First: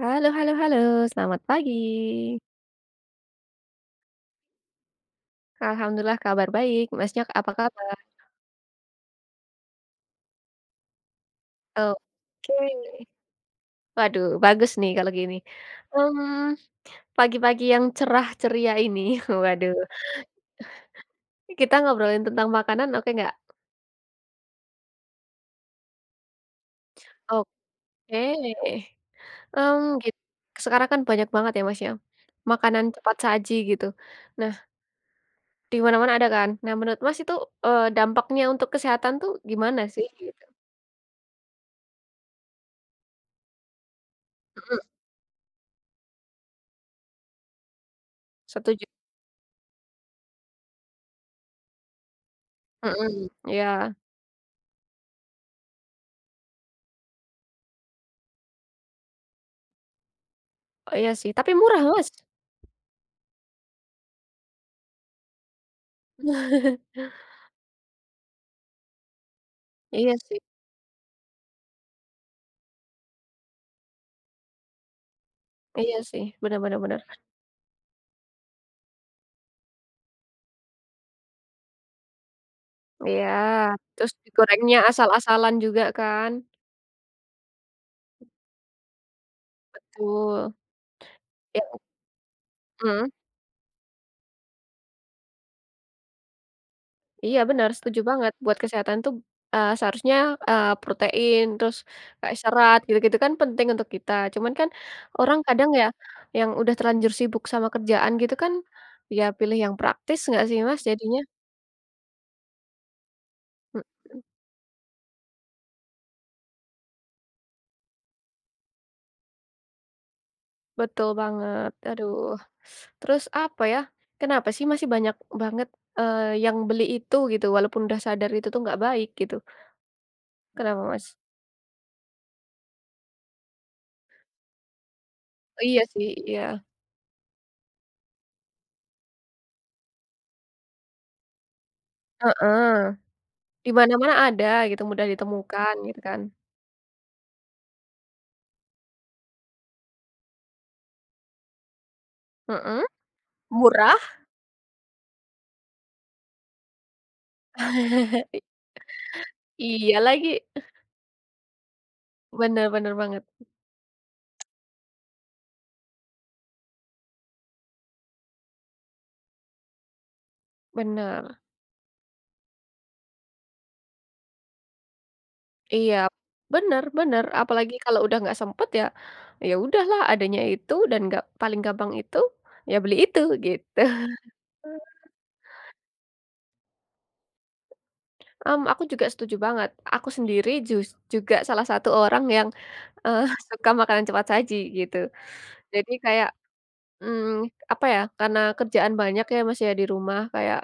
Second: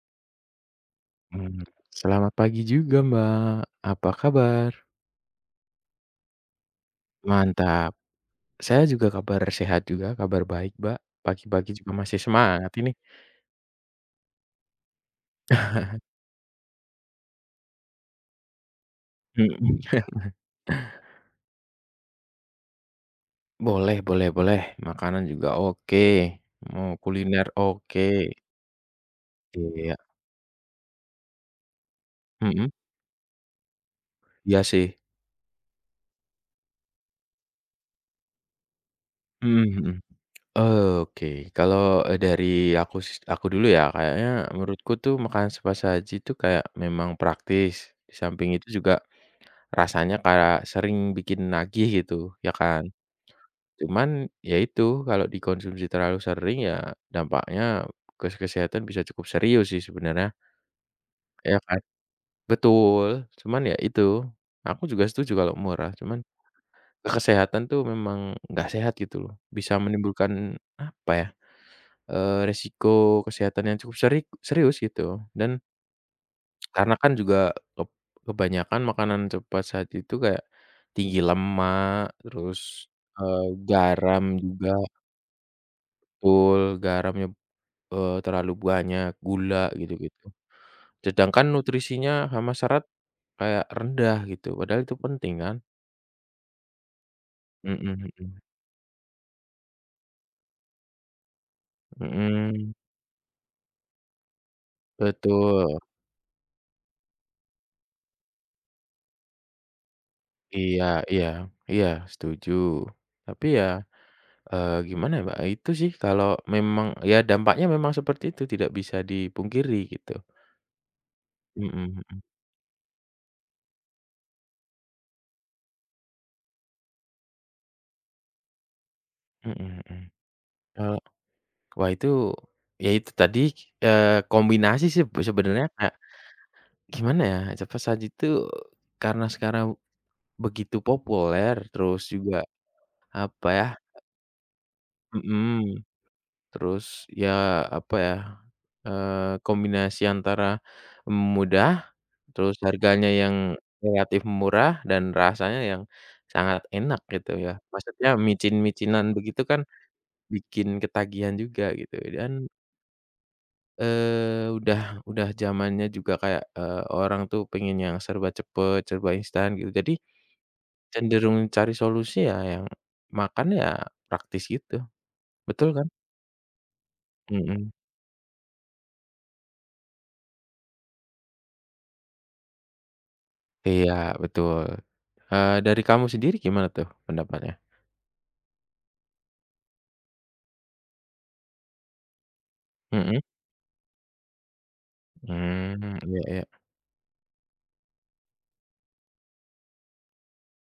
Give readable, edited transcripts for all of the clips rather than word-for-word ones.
Halo halo halo, selamat Mmm, pagi. Selamat pagi juga, Mbak. Apa kabar? Alhamdulillah kabar baik, Masnya apa Mantap. kabar? Saya juga kabar sehat juga, kabar baik, Mbak. Pagi-pagi juga Oh, masih semangat ini. oke. Waduh, bagus nih kalau gini. Mmm, Pagi-pagi yang cerah ceria ini, waduh, Mhm. kita ngobrolin tentang makanan oke nggak? Boleh boleh boleh. Makanan juga oke, mau kuliner oke. Oke. Iya, Gitu sekarang kan banyak banget ya, Mas, ya, mhm. makanan cepat saji gitu. Nah, Iya sih. di mana-mana ada kan. Nah, menurut Mas itu, dampaknya untuk kesehatan tuh Mhm gimana mhm. sih gitu? Oke, kalau, dari aku dulu ya, kayaknya Mhm, menurutku tuh makanan cepat saji tuh kayak memang praktis, di samping itu setuju. juga rasanya kayak sering bikin nagih gitu, ya kan. Mhm, iya. Cuman ya itu, kalau dikonsumsi terlalu sering ya dampaknya ke kesehatan bisa cukup serius sih sebenarnya, Oh, iya sih, tapi ya kan? murah, Mas. Betul, cuman ya itu, aku juga setuju kalau murah, cuman ke kesehatan tuh memang nggak sehat gitu loh. Bisa Iya sih menimbulkan apa ya, resiko kesehatan yang cukup serius gitu dan iya sih, bener bener karena bener. kan juga kep kebanyakan makanan cepat saat itu kayak tinggi lemak, terus, Iya, eee, terus garam juga digorengnya asal-asalan juga kan. betul, garamnya, terlalu banyak, gula gitu-gitu. Betul, Sedangkan iya, nutrisinya sama serat mhm, kayak rendah gitu, padahal itu penting kan? iya bener, Mhm setuju banget. mhm, Buat kesehatan tuh, seharusnya, protein, terus kayak mhm, serat, gitu-gitu kan penting untuk kita. Cuman kan orang kadang betul. ya, yang udah terlanjur sibuk sama kerjaan gitu kan, ya pilih yang praktis nggak sih, Mas, Iya jadinya? iya iya, setuju. Tapi ya, Mhm. Gimana ya, Mbak, itu sih kalau memang ya dampaknya memang seperti itu, tidak bisa dipungkiri gitu. Betul banget, Mhm mhm aduh. Terus apa ya, kenapa sih masih banyak banget, yang beli itu gitu walaupun udah sadar itu tuh nggak baik gitu, mhm mhm. kenapa Eee, Mas? wah itu, ya itu tadi, kombinasi sih Oh sebenarnya iya kayak, sih, iya, gimana ya, cepat saji itu karena sekarang begitu populer, terus juga, heeh, apa ya, di mana-mana ada gitu mudah ditemukan mhm, gitu kan, terus ya, apa ya, kombinasi antara mudah, terus mhm, harganya yang murah, relatif murah, dan rasanya yang sangat enak gitu ya. Maksudnya micin-micinan begitu kan iya lagi, bikin ketagihan juga gitu, dan bener bener banget, Eee, udah zamannya juga kayak, orang tuh pengen yang serba cepet, serba instan gitu. Jadi cenderung bener, cari solusi ya yang makan ya praktis gitu, betul kan? iya, bener bener Mhm. apalagi kalau udah nggak sempet ya, ya udahlah adanya itu dan nggak paling gampang itu, ya beli itu gitu. Iya, betul. Dari kamu sendiri gimana tuh pendapatnya? Aku juga setuju banget. Aku sendiri juga salah satu orang yang, Mhm. eee, suka makanan cepat saji gitu. Jadi Iya kayak, iya. Mmm, apa ya, karena kerjaan banyak ya, Mas, ya, di rumah kayak,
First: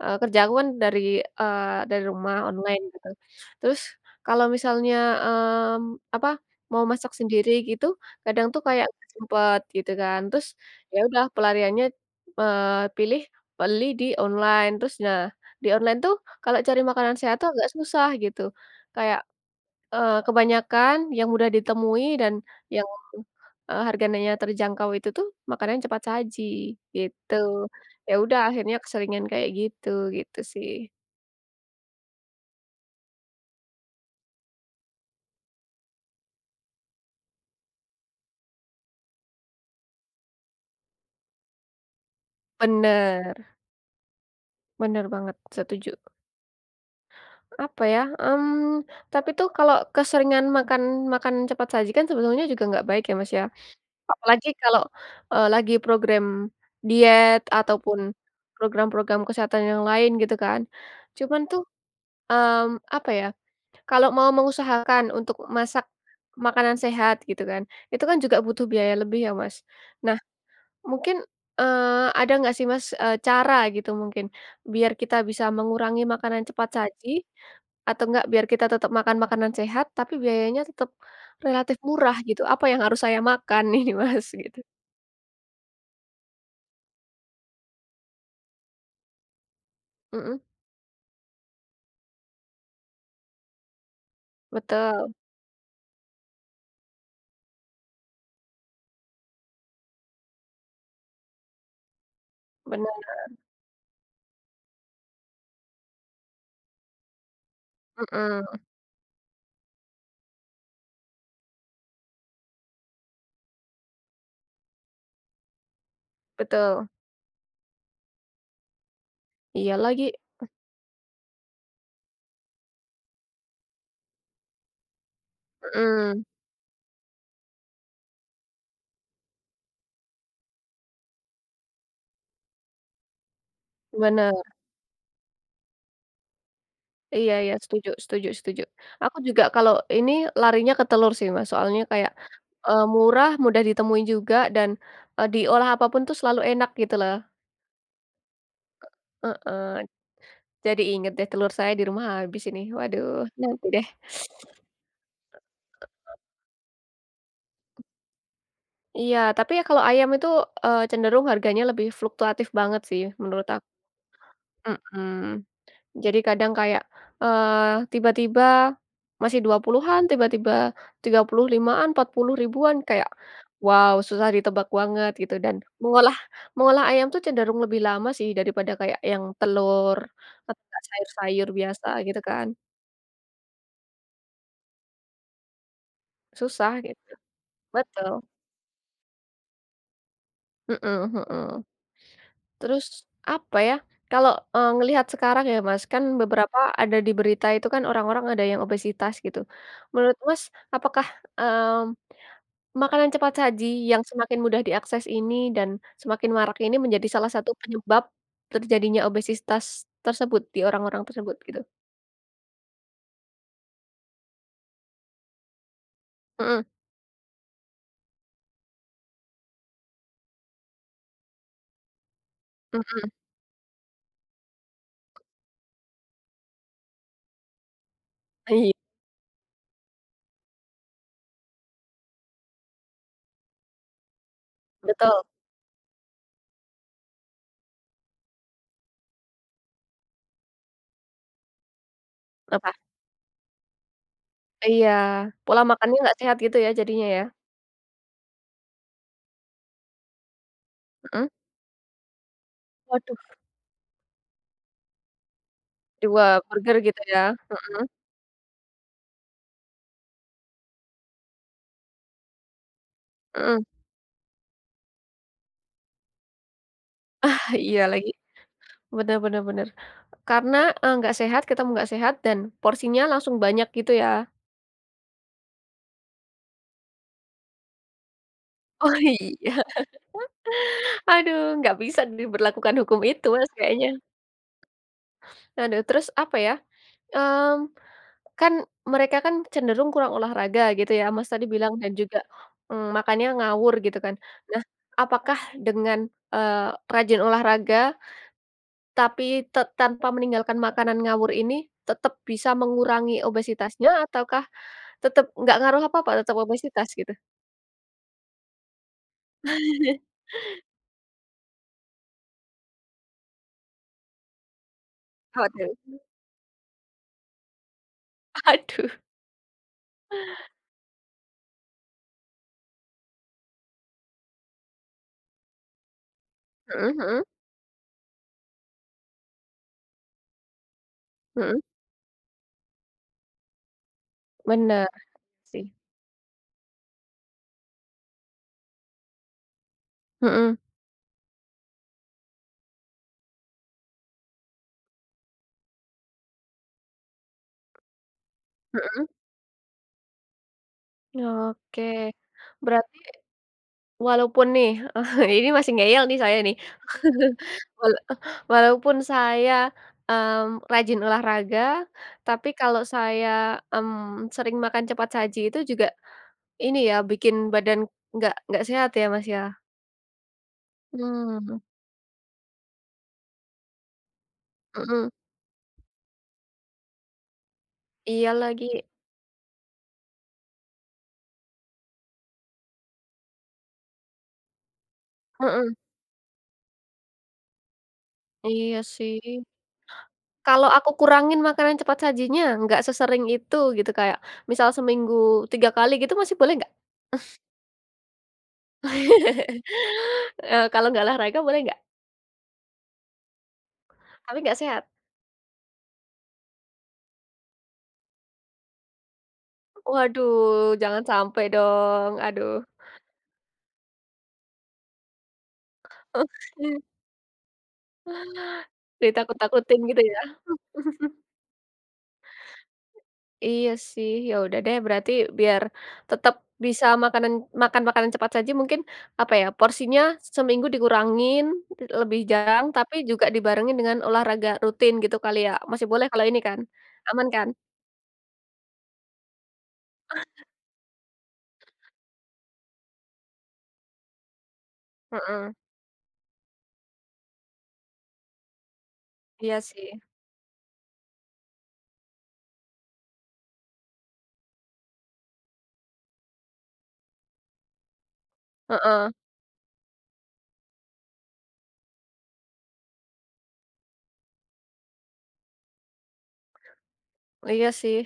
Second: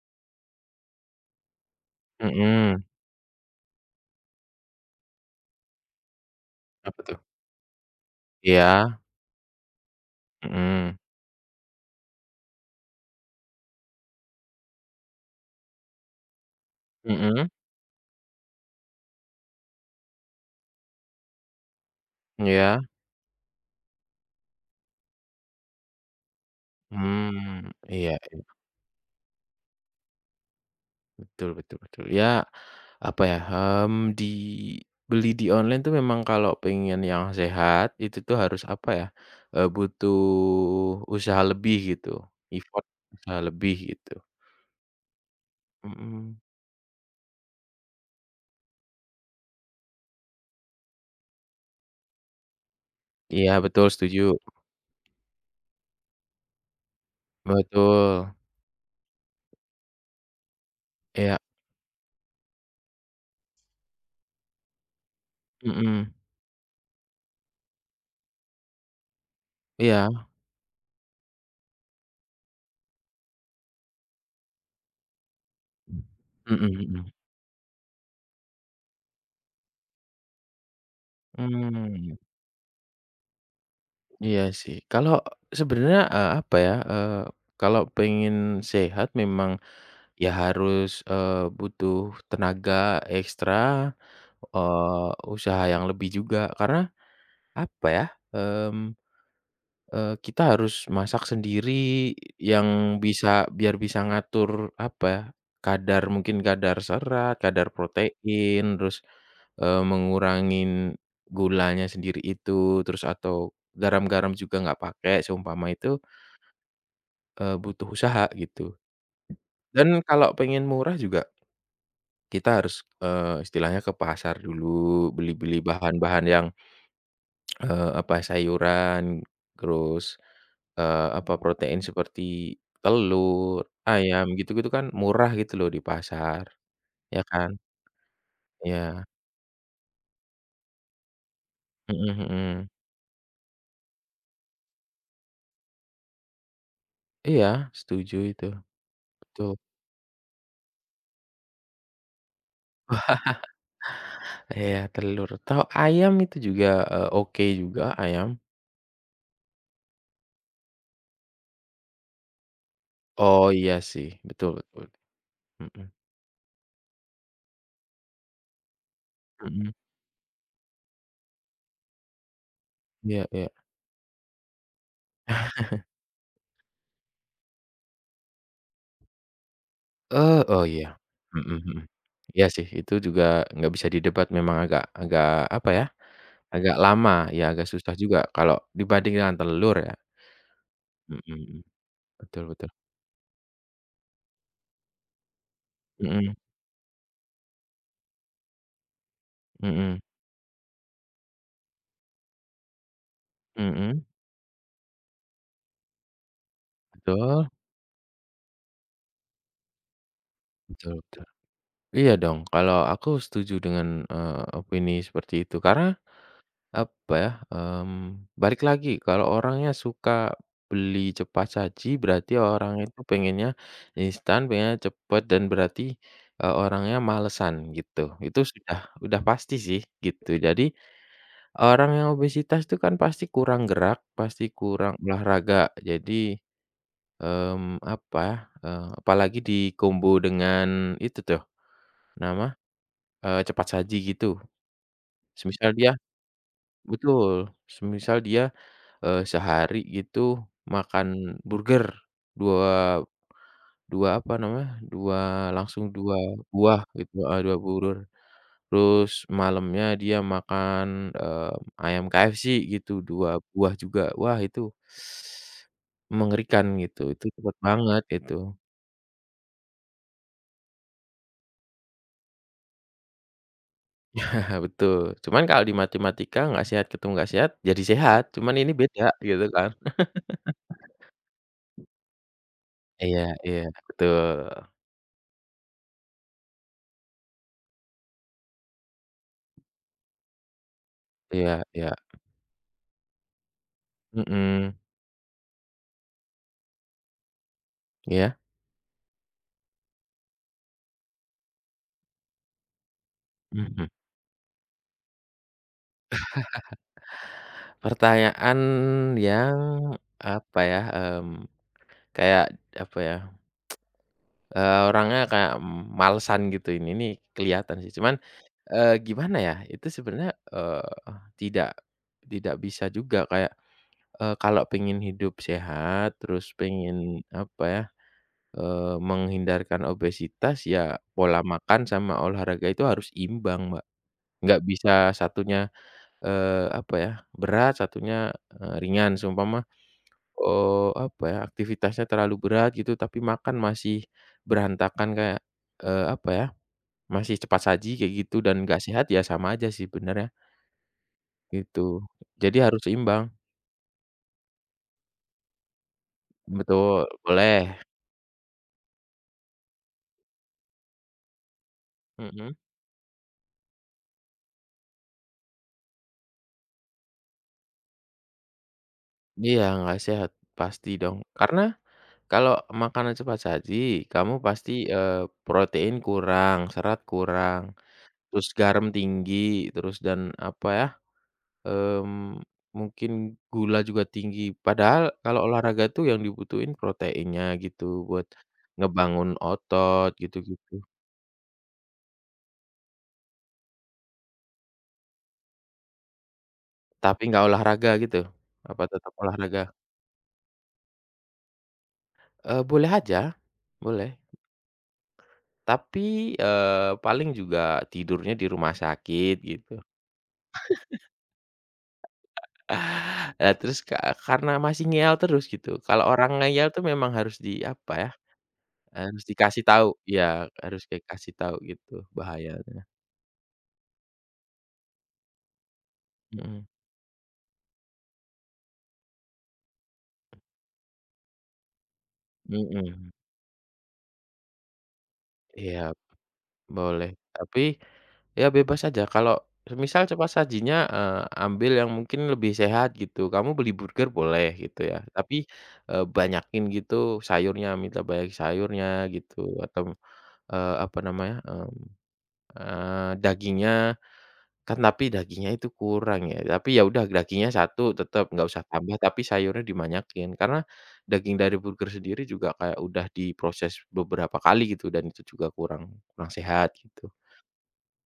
kerja aku kan dari, dari rumah online Mhm. gitu. Terus kalau misalnya, mmm, apa, mau Apa masak tuh? sendiri gitu, kadang tuh kayak Iya. nggak sempet gitu kan. Terus Mhm. ya udah pelariannya, pilih beli di online. Terus nah, di online tuh kalau cari makanan sehat Mhm. tuh agak susah gitu. Kayak kebanyakan yang mudah ditemui dan Iya. yang, harganya terjangkau itu tuh makanan cepat saji, gitu. Iya. Ya udah akhirnya keseringan kayak gitu, gitu sih. Betul betul betul. Ya, apa ya, di beli di online tuh memang kalau pengen yang sehat, itu tuh harus apa ya, butuh usaha lebih gitu, effort usaha Bener, lebih gitu. bener banget, setuju. Mhm. Apa ya, tapi tuh kalau keseringan makan makan cepat saji kan sebetulnya juga nggak baik ya, Mas, ya. Iya betul setuju, Apalagi kalau, lagi program diet ataupun betul. program-program kesehatan yang lain gitu kan. Iya, Cuman tuh, mmm, apa ya. Kalau mau mengusahakan untuk masak mhm. makanan sehat gitu kan, itu kan juga butuh biaya lebih ya, Mas. Nah, Iya. mungkin, eee, ada nggak sih, Mas, cara gitu mungkin biar kita bisa mengurangi makanan Mhm cepat saji mhm. atau enggak biar kita tetap makan makanan sehat tapi biayanya tetap relatif Mmm. murah gitu, apa yang harus saya makan ini, Mas, Iya gitu? sih. Kalau sebenarnya, apa ya, kalau pengen sehat memang ya Mhm, harus, butuh tenaga ekstra, eee, betul, usaha yang lebih juga karena apa ya, mmm kita harus masak sendiri bener, yang bisa biar bisa ngatur apa ya, kadar mungkin kadar serat, kadar mhm, protein, terus, mengurangin gulanya sendiri itu, terus atau garam-garam juga nggak pakai seumpama itu, betul. Butuh usaha gitu. Iya Dan lagi, kalau pengen murah juga kita harus, istilahnya ke pasar dulu, beli-beli bahan-bahan mhm, yang apa, sayuran, terus, apa, protein seperti telur, ayam, bener. gitu-gitu kan murah gitu loh di pasar, ya Iya kan? iya, setuju setuju setuju. Iya, Aku juga kalau ini larinya ke telur sih, Mas, soalnya mhm kayak, mhm. Murah, mudah ditemuin juga dan, diolah apa pun tuh selalu enak gitu loh. Iya, setuju itu, betul. Heeh, jadi inget deh telur saya di rumah habis ini. Wah, Waduh, nanti deh. iya telur, atau ayam itu juga, oke juga ayam. Iya, tapi ya kalau ayam itu, cenderung harganya lebih fluktuatif banget sih Oh menurut aku. iya sih, betul betul, Mhm. mhm Jadi kadang kayak, tiba-tiba masih mhm, 20-an, tiba-tiba 35-an, 40 ribuan kayak, iya iya. wow, susah ditebak banget gitu dan mengolah mengolah ayam tuh cenderung lebih lama sih daripada kayak yang telur Eee, atau oh enggak iya, sayur-sayur mhm mhm. biasa gitu Iya kan, sih, itu juga nggak bisa didebat memang agak agak, apa ya, susah agak gitu. lama, ya agak susah Betul, juga kalau dibanding dengan telur ya. mhm Mhm mhm. mhm, betul betul. Terus apa ya, kalau, ngelihat sekarang ya Mas, kan Mhm beberapa ada di berita itu kan orang-orang ada yang obesitas gitu. mhm Menurut Mas, apakah, mmm, makanan cepat saji yang mhm, semakin mudah diakses ini dan semakin marak ini menjadi salah betul satu penyebab terjadinya obesitas tersebut di betul orang-orang betul. tersebut gitu. Iya dong, kalau aku setuju dengan, opini seperti itu karena Mhm apa ya, balik lagi kalau orangnya suka beli cepat saji berarti orang itu mhm. pengennya instan, pengennya cepet dan berarti, orangnya malesan gitu. Itu Iya, sudah udah pasti sih gitu. Jadi orang yang obesitas itu kan pasti kurang gerak, pasti kurang betul. olahraga. Jadi, apa, apalagi dikombo dengan itu tuh, nama, Apa? Cepat saji gitu. Iya, pola Semisal dia makannya nggak sehat gitu ya jadinya ya? betul, semisal dia, sehari gitu Mhm. makan burger, dua Waduh, 2 apa namanya, 2 langsung 2 2 burger buah gitu ya? gitu heeh, 2 Mhm burger. Terus malamnya dia makan, eee, ayam KFC gitu, dua mhm. buah juga. Wah itu mengerikan gitu, itu Ah, cepet iya banget lagi. itu. Bener bener bener. Karena, nggak sehat, ketemu nggak sehat dan porsinya langsung banyak gitu ya? Betul. Cuman kalau di matematika nggak sehat ketemu nggak sehat, jadi sehat, cuman ini Oh beda gitu iya. kan. Aduh, nggak bisa diberlakukan hukum Iya itu Mas iya, kayaknya. betul. Aduh, terus apa ya, mmm, kan mereka kan cenderung kurang olahraga gitu ya, Mas, tadi Iya bilang iya, dan juga, makannya ngawur gitu kan. Nah, mhm, apakah dengan, rajin olahraga iya, tapi tanpa meninggalkan makanan ngawur ini tetap bisa mengurangi mhm. obesitasnya ataukah tetap nggak ngaruh apa-apa, tetap obesitas gitu? Pertanyaan yang apa ya, mmm, kayak apa ya, orangnya Apa kayak tuh? malesan gitu ini kelihatan sih cuman, Aduh, gimana ya itu sebenarnya, tidak tidak bisa juga kayak, kalau pengen hidup sehat terus mhm pengen mhm apa ya, menghindarkan obesitas ya pola mhm, makan sama olahraga itu harus imbang, Mbak, nggak bener bisa sih, satunya, apa ya berat satunya, ringan seumpama mhm apa ya, aktivitasnya terlalu berat gitu, tapi makan masih berantakan kayak, apa ya, masih cepat saji kayak gitu dan nggak sehat mhm, ya sama aja sih benernya, oke. gitu. Jadi harus Berat. seimbang. Walaupun nih, ini masih ngeyel nih saya nih. Betul, boleh, Wala walaupun saya, rajin olahraga, tapi mhm. kalau saya, sering makan cepat saji itu juga ini ya, bikin badan nggak sehat ya, Mas, ya. Iya, nggak sehat, pasti dong. Karena Mmm, kalau makanan cepat saji, kamu pasti, mhm, protein kurang, serat kurang, iya terus lagi, garam tinggi, terus dan apa ya, Mmm, mungkin gula juga tinggi, padahal kalau mhm, olahraga tuh yang dibutuhin proteinnya gitu buat iya sih. ngebangun otot Kalau gitu-gitu. aku kurangin makanan cepat sajinya, nggak sesering itu gitu, kayak misal seminggu 3 kali gitu masih boleh nggak? Tapi nggak olahraga gitu? Apa tetap olahraga? Kalau nggak olahraga boleh nggak? Boleh aja, boleh. Tapi nggak sehat. Tapi, paling juga tidurnya di rumah sakit gitu. Waduh, jangan sampai dong, aduh. Nah terus karena masih ngeyel terus gitu, kalau orang ngeyel tuh memang harus di apa ya, harus dikasih Ditakut-takutin tahu, gitu ya? iya harus dikasih tahu gitu bahayanya. Iya sih, ya udah deh berarti biar tetap Mhm, bisa makan makanan cepat saji mungkin, apa ya, porsinya seminggu dikurangin, lebih jarang, tapi mhm. juga dibarengin dengan olahraga rutin gitu kali ya? Iya, Masih boleh kalau ini kan? boleh. Aman kan? Tapi, ya bebas aja kalau semisal cepat sajinya, ambil yang mungkin lebih sehat gitu, kamu beli burger boleh gitu ya, tapi, Mhm, banyakin gitu sayurnya, minta banyak sayurnya gitu iya atau, sih, apa namanya, dagingnya. Kan tapi dagingnya itu kurang ya, tapi ya udah dagingnya satu tetep, nggak usah tambah, heeh, tapi sayurnya dibanyakin. Karena daging dari burger sendiri juga kayak udah diproses beberapa kali gitu dan itu juga kurang kurang sehat gitu. iya sih,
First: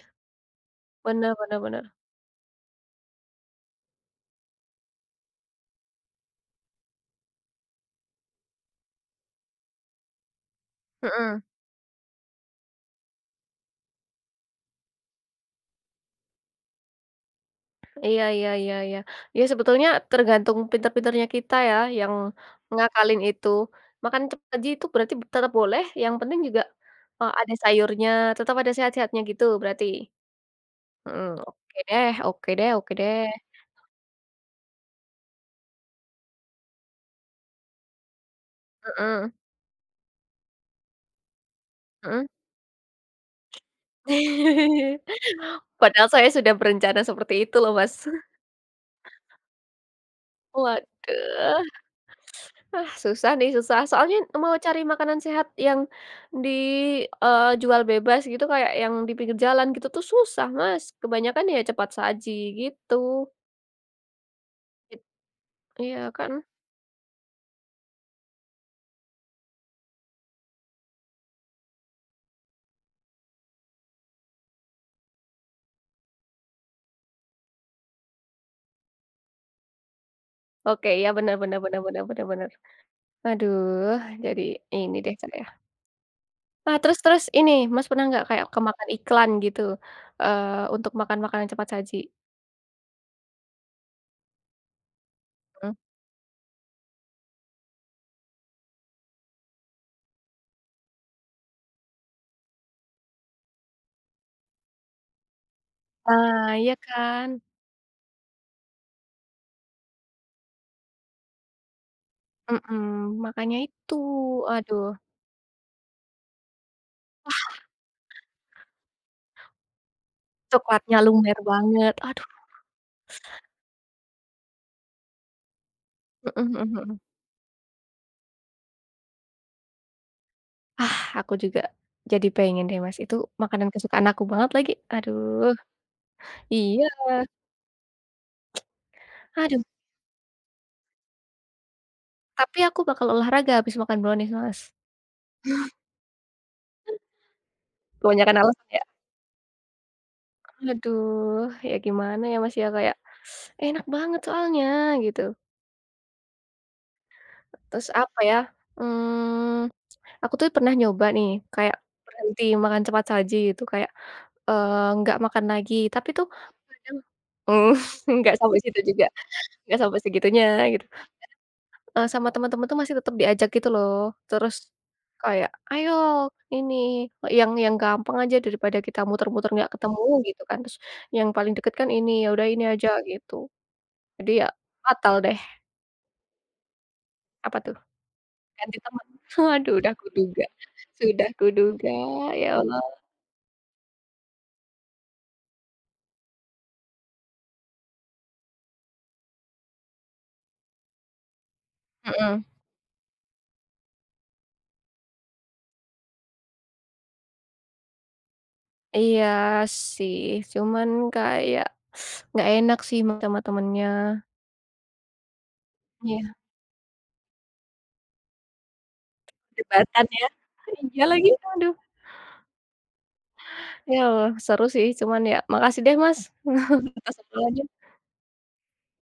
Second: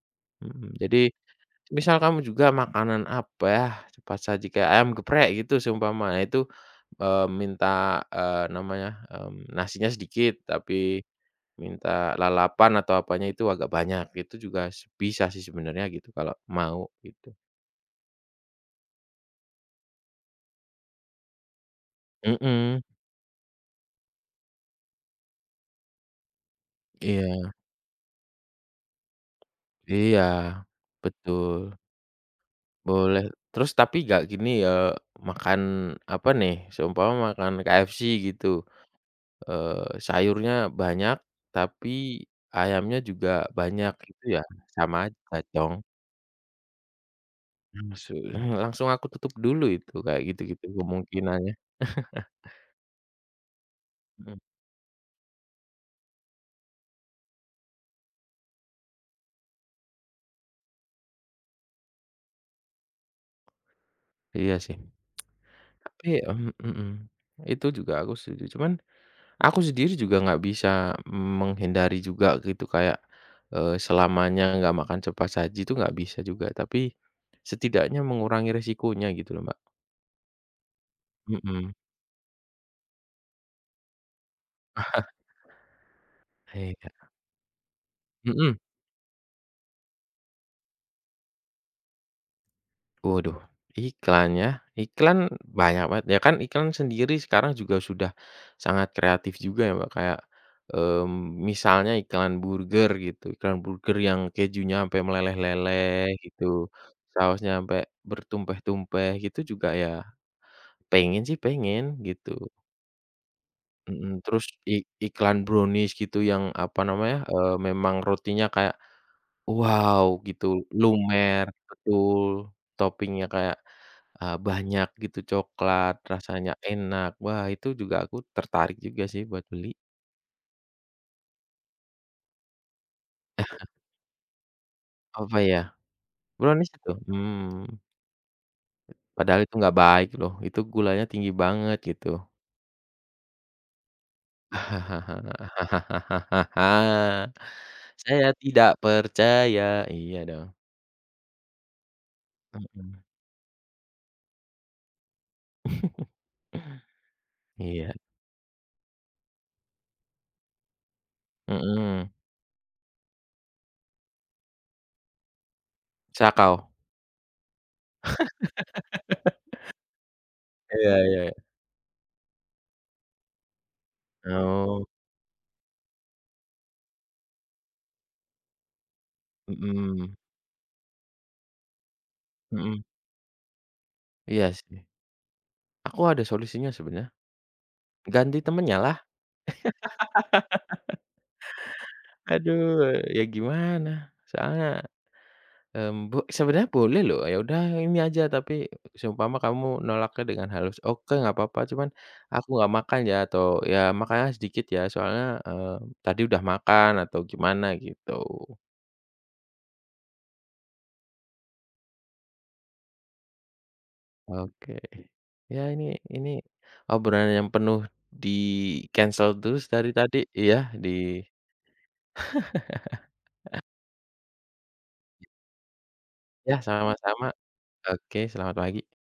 Mhm, jadi bener bener bener, misal kamu juga makanan apa ya, cepat saji kayak ayam geprek gitu seumpama, nah itu, minta, namanya, nasinya sedikit, tapi mhm. minta lalapan atau apanya itu agak banyak, itu juga bisa sih sebenarnya gitu kalau mau gitu. Iya iya iya iya. Ya sebetulnya tergantung pinter-pinternya kita ya yang Mhm. ngakalin itu. Makan cepat saji itu berarti tetap boleh, yang penting juga, Iya ada sayurnya, tetap ada sehat-sehatnya gitu berarti? iya, Mhm, betul, oke deh oke deh oke boleh. deh. Terus tapi nggak gini ya, makan apa nih, seumpama makan KFC gitu, Mhm sayurnya banyak, tapi mhm. ayamnya juga banyak, itu ya sama aja dong. Padahal saya sudah berencana seperti itu loh Mas. Langsu mhm, langsung aku tutup dulu itu, kayak gitu-gitu kemungkinannya. Waduh. Ah, susah nih, susah. Soalnya Mhm, mau cari makanan sehat yang di jual bebas gitu, kayak yang di pinggir jalan gitu tuh susah, Mas. Kebanyakan ya cepat saji gitu. iya sih. It iya Tapi kan? Mhm, itu juga aku setuju, cuman aku sendiri juga nggak bisa menghindari juga gitu kayak, selamanya nggak makan cepat saji itu nggak bisa juga, tapi setidaknya mengurangi resikonya gitu loh, Mbak. Oke, ya benar-benar Mhm, benar-benar benar-benar. Aduh, jadi ini deh saya. Nah, terus iya, terus ini, Mas pernah nggak kayak mhm, kemakan iklan gitu, eee, untuk makan makanan cepat saji? waduh, iklan ya, iklan Mhm. banyak banget ya kan iklan sendiri sekarang juga sudah sangat kreatif juga ya, Mbak, kayak, mmm, misalnya iklan burger gitu, iklan burger yang kejunya sampai meleleh-leleh gitu, Nah, iya kan? sausnya sampai bertumpah-tumpah gitu juga ya, pengen sih pengen gitu, Mhm, makanya itu. mhm, terus i Aduh, iklan brownies gitu yang apa namanya, memang rotinya kayak wow gitu, coklatnya lumer lumer, banget. betul, Aduh, topping-nya kayak, banyak gitu coklat, rasanya enak. Wah itu juga aku tertarik juga sih buat beli. ah, aku juga jadi pengen deh, Mas, itu makanan kesukaan aku banget lagi. Apa Aduh, ya, brownies iya, itu? Padahal itu aduh, nggak baik loh, itu gulanya tinggi banget gitu. tapi aku bakal olahraga habis makan brownies, Mas. Saya Kebanyakan alasan tidak ya? percaya, iya dong. Aduh, ya gimana ya, Mas, ya, kayak Mhm. enak banget soalnya gitu. Terus Iya, apa ya, hmm aku tuh pernah nyoba nih kayak mhm, berhenti makan cepat saji gitu, kayak, nggak makan lagi, tapi tuh sakau? kadang nggak sampai situ juga, nggak sampai segitunya gitu. Iya iya. Sama teman-teman tuh masih tetap diajak gitu loh. Terus Oh, kayak, "Ayo ini, yang gampang aja daripada kita muter-muter nggak ketemu," mhm, gitu kan. Terus, "Yang paling deket kan ini, ya udah ini mhm, aja," gitu. Jadi ya iya sih. batal deh. Aku ada solusinya sebenarnya, Apa tuh? ganti Ganti temennya lah. teman. Aduh, udah kuduga sudah kuduga, ya Allah. Aduh, ya gimana, soalnya, mmm, bo sebenarnya boleh loh, ya udah ini aja tapi seumpama kamu nolaknya dengan halus, oke nggak apa-apa cuman Mhm. aku nggak makan ya atau ya makannya sedikit ya soalnya, tadi udah makan atau gimana gitu. Iya sih, cuman kayak nggak enak sih sama temennya. Oke. Ya ini Iya, obrolan yang penuh di-cancel terus dari perdebatan tadi ya. iya di Iya lagi, aduh. Ya seru sih, cuman ya makasih deh Mas, ya atas sama-sama. obrolannya. Oke, selamat pagi.